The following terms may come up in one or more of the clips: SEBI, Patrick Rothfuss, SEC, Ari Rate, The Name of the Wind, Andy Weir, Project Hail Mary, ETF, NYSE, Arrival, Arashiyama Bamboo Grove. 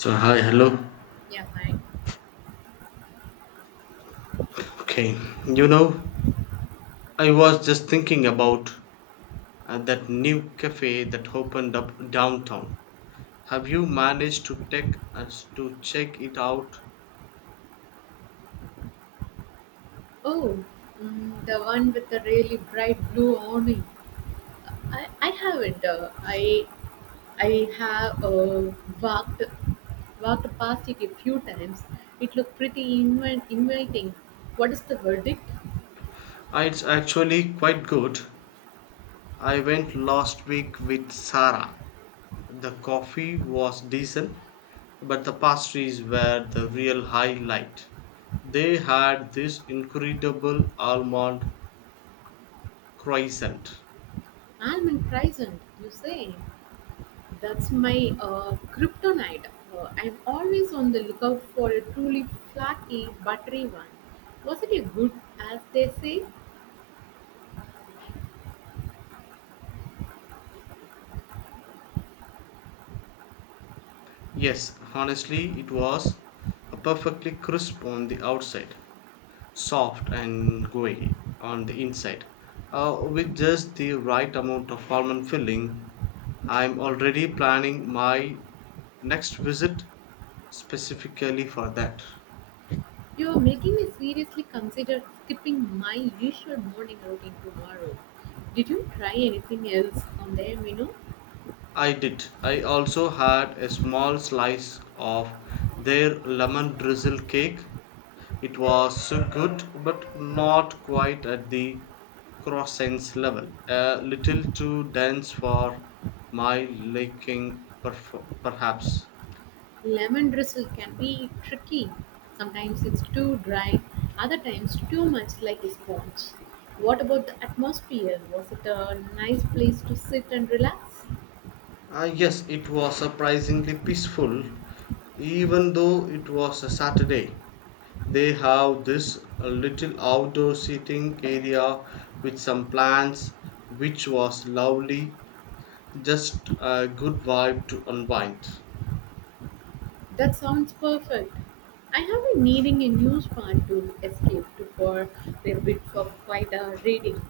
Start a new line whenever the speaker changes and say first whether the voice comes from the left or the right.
left: So, hi, hello.
right: Yeah, mine.
left: Okay, you know, I was just thinking about that new cafe that opened up downtown. Have you managed to take us to check it out?
right: Oh, mm, the one with the really bright blue awning. I haven't. I have walked walked past it a few times. It looked pretty inviting. What is the verdict?
left: It's actually quite good. I went last week with Sarah. The coffee was decent, but the pastries were the real highlight. They had this incredible almond croissant.
right: Almond present, you say? That's my kryptonite. I'm always on the lookout for a truly flaky, buttery one. Was it a good, as they say?
left: Yes, honestly, it was a perfectly crisp on the outside, soft and gooey on the inside, with just the right amount of almond filling. I'm already planning my next visit specifically for that.
right: You're making me seriously consider skipping my usual morning routine tomorrow. Did you try anything else on the menu?
left: I did. I also had a small slice of their lemon drizzle cake. It was good, but not quite at the croissant's level, a little too dense for my liking, perhaps.
right: Lemon drizzle can be tricky. Sometimes it's too dry, other times too much like a sponge. What about the atmosphere? Was it a nice place to sit and relax?
left: Ah, yes, it was surprisingly peaceful, even though it was a Saturday. They have this little outdoor seating area with some plants, which was lovely, just a good vibe to unwind.
right: That sounds perfect. I have been needing a new span to escape to for a bit of quite a reading.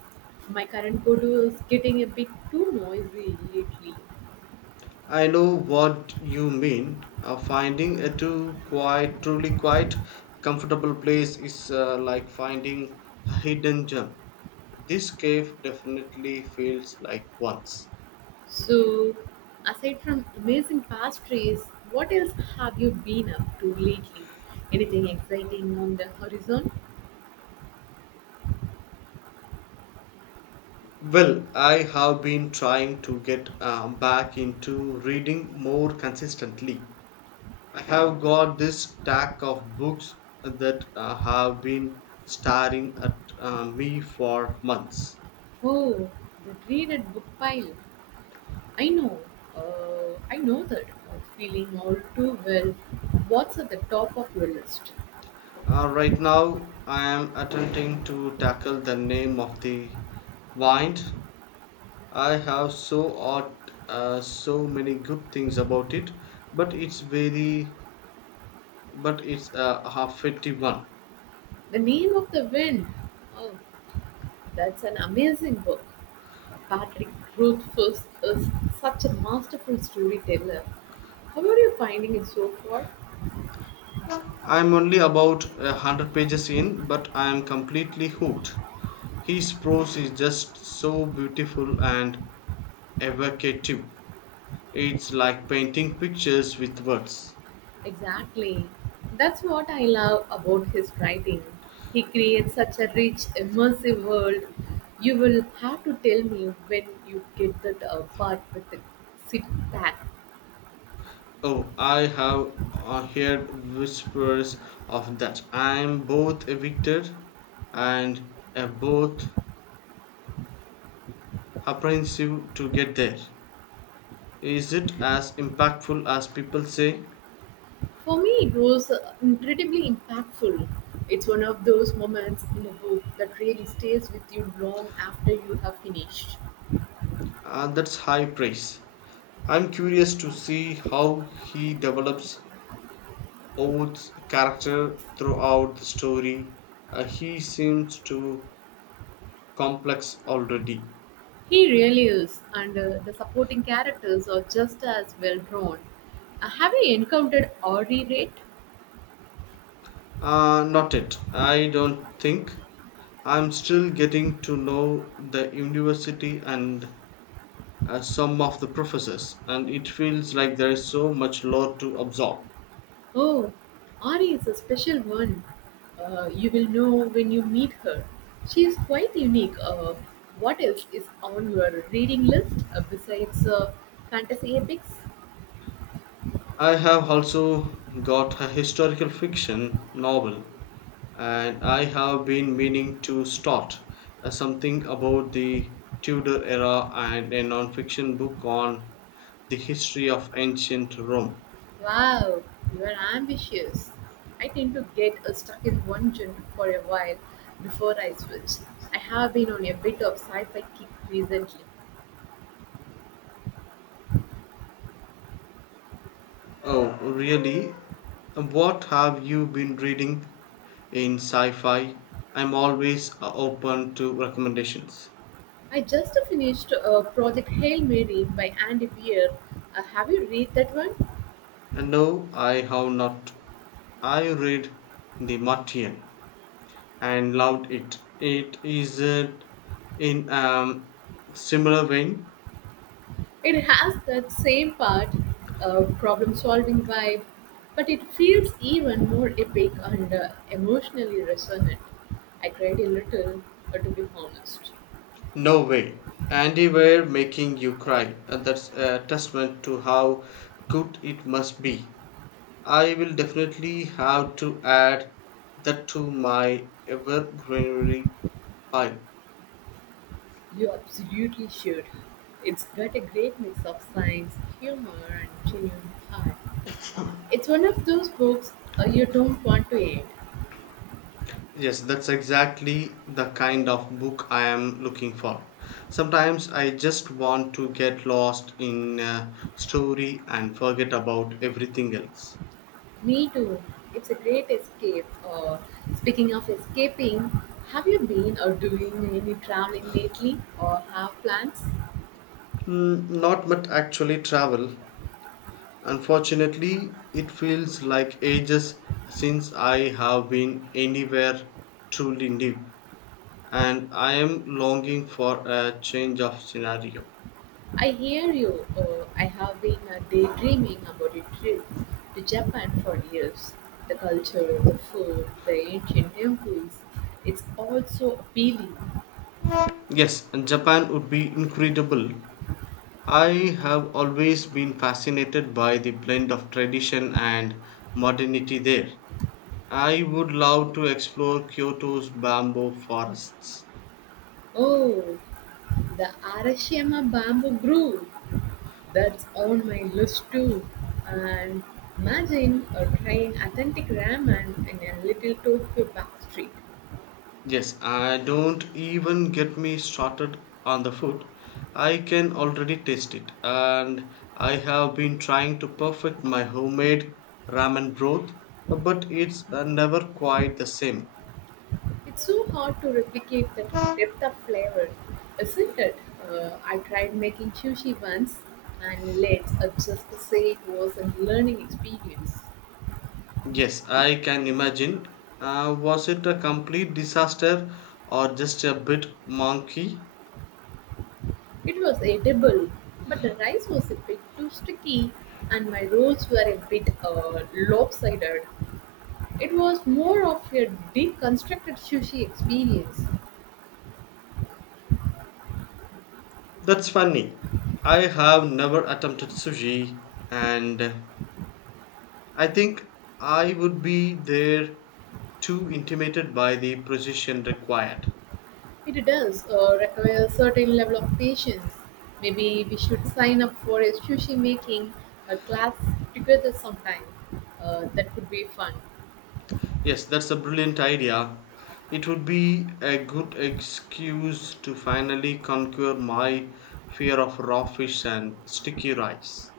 right: My current go-to is getting a bit too noisy lately.
left: I know what you mean. Finding a too quiet, truly quiet, comfortable place is like finding a hidden gem. This cave definitely feels like once.
right: So, aside from amazing pastries, what else have you been up to lately? Anything exciting on the horizon?
left: Well, I have been trying to get back into reading more consistently. I have got this stack of books that have been staring at me for months.
right: Oh, the dreaded book pile. I know. I know that feeling all too well. What's at the top of your list?
left: Right now, I am attempting to tackle The Name of the Wine. I have so ought, so many good things about it, but it's very, but it's a half 51.
right: The Name of the Wind. Oh, that's an amazing book. Patrick Rothfuss is such a masterful storyteller. How are you finding it so far?
left: I'm only about 100 pages in, but I am completely hooked. His prose is just so beautiful and evocative. It's like painting pictures with words.
right: Exactly. That's what I love about his writing. He creates such a rich, immersive world. You will have to tell me when you get that part with the sit back.
left: Oh, I have heard whispers of that. I am both evicted and both apprehensive to get there. Is it as impactful as people say?
right: For me, it was incredibly impactful. It's one of those moments in a book that really stays with you long after you have finished.
left: That's high praise. I'm curious to see how he develops Oates' character throughout the story. He seems too complex already.
right: He really is, and the supporting characters are just as well drawn. Have you encountered Ari Rate?
left: Not it. I don't think. I'm still getting to know the university and some of the professors, and it feels like there is so much lore to absorb.
right: Oh, Ari is a special one. You will know when you meet her. She is quite unique. What else is on your reading list besides fantasy epics?
left: I have also got a historical fiction novel, and I have been meaning to start something about the Tudor era and a non fiction book on the history of ancient Rome.
right: Wow, you are ambitious. I tend to get stuck in one genre for a while before I switch. I have been on a bit of sci-fi kick recently.
left: Oh, really? What have you been reading? In sci-fi, I'm always open to recommendations.
right: I just finished Project Hail Mary by Andy Weir. Have you read that one?
left: And no, I have not. I read The Martian and loved it. It is in similar vein.
right: It has that same part, problem-solving vibe, but it feels even more epic and emotionally resonant. I cried a little, to be honest.
left: No way. And they were making you cry, and that's a testament to how good it must be. I will definitely have to add that to my ever greenery pile.
right: You absolutely should. It's got a great mix of science, humor, and genuine heart. It's one of those books you don't want to end.
left: Yes, that's exactly the kind of book I am looking for. Sometimes I just want to get lost in a story and forget about everything else.
right: Me too. It's a great escape. Speaking of escaping, have you been or doing any traveling lately or have plans?
left: Mm, not much actually travel. Unfortunately, it feels like ages since I have been anywhere truly new, and I am longing for a change of scenario.
right: I hear you. I have been daydreaming about a trip to Japan for years. The culture, the food, the ancient temples, it's all so appealing.
left: Yes, and Japan would be incredible. I have always been fascinated by the blend of tradition and modernity there. I would love to explore Kyoto's bamboo forests.
right: Oh, the Arashiyama Bamboo Grove. That's on my list too. And imagine a train authentic ramen in a little Tokyo backstreet.
left: Yes, I don't even get me started on the food. I can already taste it, and I have been trying to perfect my homemade ramen broth, but it's never quite the same.
right: It's so hard to replicate that depth of flavor, isn't it? I tried making sushi once, and let's just say it was a learning experience.
left: Yes, I can imagine. Was it a complete disaster or just a bit monkey?
right: It was edible, but the rice was a bit too sticky, and my rolls were a bit lopsided. It was more of a deconstructed sushi experience.
left: That's funny. I have never attempted sushi, and I think I would be there too intimidated by the precision required.
right: It does require a certain level of patience. Maybe we should sign up for a sushi making a class together sometime. That could be fun.
left: Yes, that's a brilliant idea. It would be a good excuse to finally conquer my fear of raw fish and sticky rice.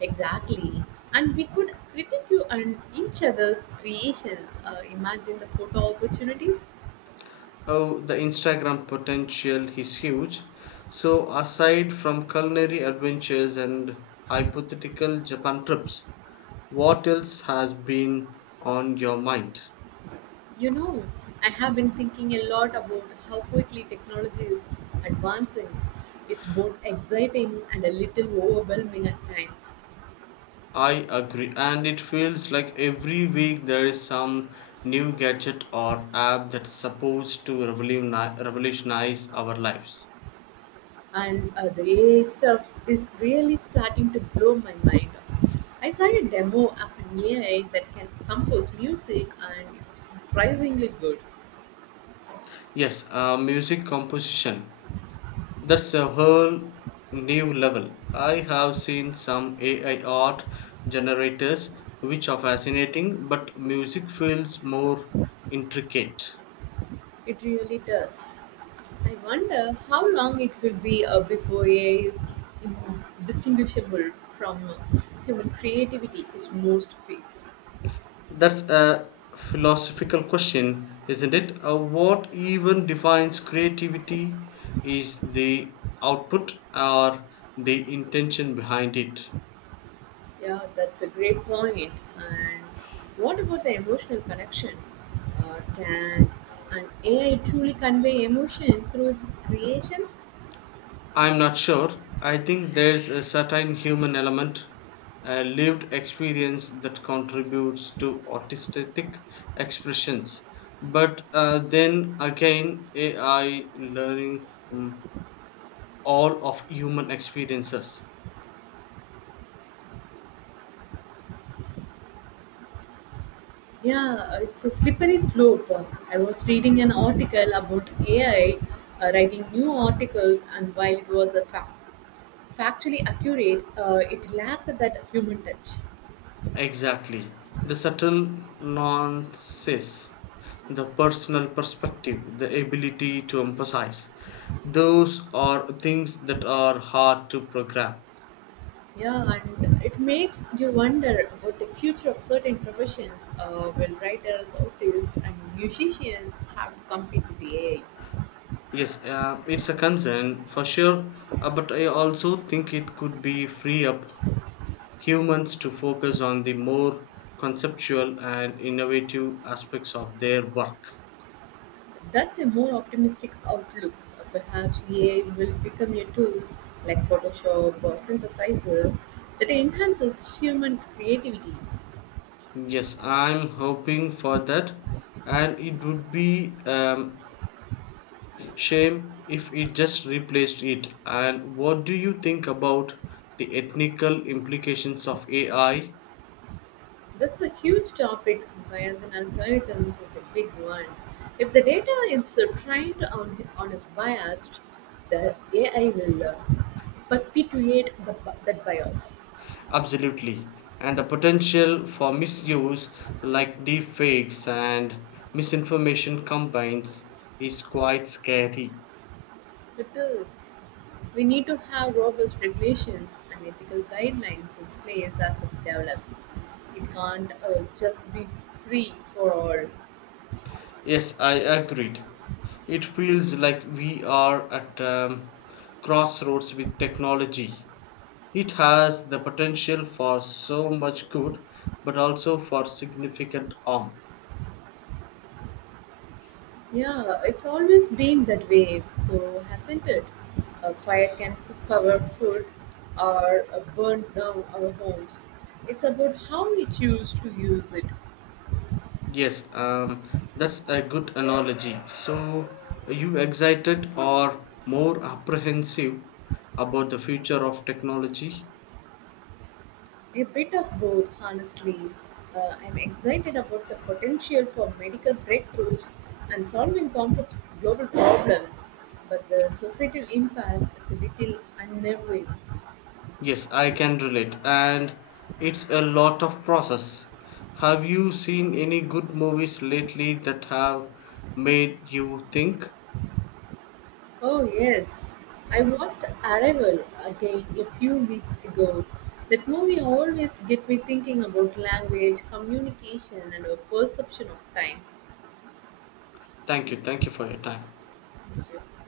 right: Exactly. And we could critique you and each other's creations. Imagine the photo opportunities.
left: Oh, the Instagram potential is huge. So, aside from culinary adventures and hypothetical Japan trips, what else has been on your mind?
right: You know, I have been thinking a lot about how quickly technology is advancing. It's both exciting and a little overwhelming at times.
left: I agree, and it feels like every week there is some new gadget or app that's supposed to revolutionize our lives.
right: And the AI stuff is really starting to blow my mind. I saw a demo of an AI that can compose music and it was surprisingly good.
left: Yes, music composition. That's a whole new level. I have seen some AI art generators which are fascinating, but music feels more intricate.
right: It really does. I wonder how long it will be before AI is in- distinguishable from human creativity is most fields.
left: That's a philosophical question, isn't it? What even defines creativity, is the output or the intention behind it?
right: Yeah, that's a great point. And what about the emotional connection? Can an AI truly convey emotion through its creations?
left: I'm not sure. I think there's a certain human element, a lived experience that contributes to artistic expressions. But then again, AI learning from all of human experiences.
right: Yeah, it's a slippery slope. I was reading an article about AI writing new articles, and while it was a fact factually accurate, it lacked that human touch.
left: Exactly. The subtle nuances, the personal perspective, the ability to emphasize. Those are things that are hard to program.
right: Yeah, and it makes you wonder about the future of certain professions will writers, artists, and musicians have to compete with AI.
left: Yes, it's a concern for sure, but I also think it could be free up humans to focus on the more conceptual and innovative aspects of their work.
right: That's a more optimistic outlook. Perhaps AI will become a tool like Photoshop or synthesizer that enhances human creativity.
left: Yes, I'm hoping for that, and it would be shame if it just replaced it. And what do you think about the ethical implications of AI?
right: This is a huge topic, bias in algorithms is a big one. If the data is trained on is biased, the AI will perpetuate that bias.
left: Absolutely. And the potential for misuse, like deep fakes and misinformation combines, is quite scary.
right: It is. We need to have robust regulations and ethical guidelines in place as it develops. It can't just be free for all.
left: Yes, I agreed. It feels like we are at crossroads with technology. It has the potential for so much good, but also for significant harm.
right: Yeah, it's always been that way, though, hasn't it? A fire can cook our food or burn down our homes. It's about how we choose to use it.
left: Yes, that's a good analogy. So, are you excited or more apprehensive about the future of technology?
right: A bit of both, honestly. I'm excited about the potential for medical breakthroughs and solving complex global problems, but the societal impact is a little unnerving.
left: Yes, I can relate, and it's a lot of process. Have you seen any good movies lately that have made you think?
right: Oh, yes. I watched Arrival again a few weeks ago. That movie always get me thinking about language, communication, and our perception of time.
left: Thank you for your time.
right: Thank you.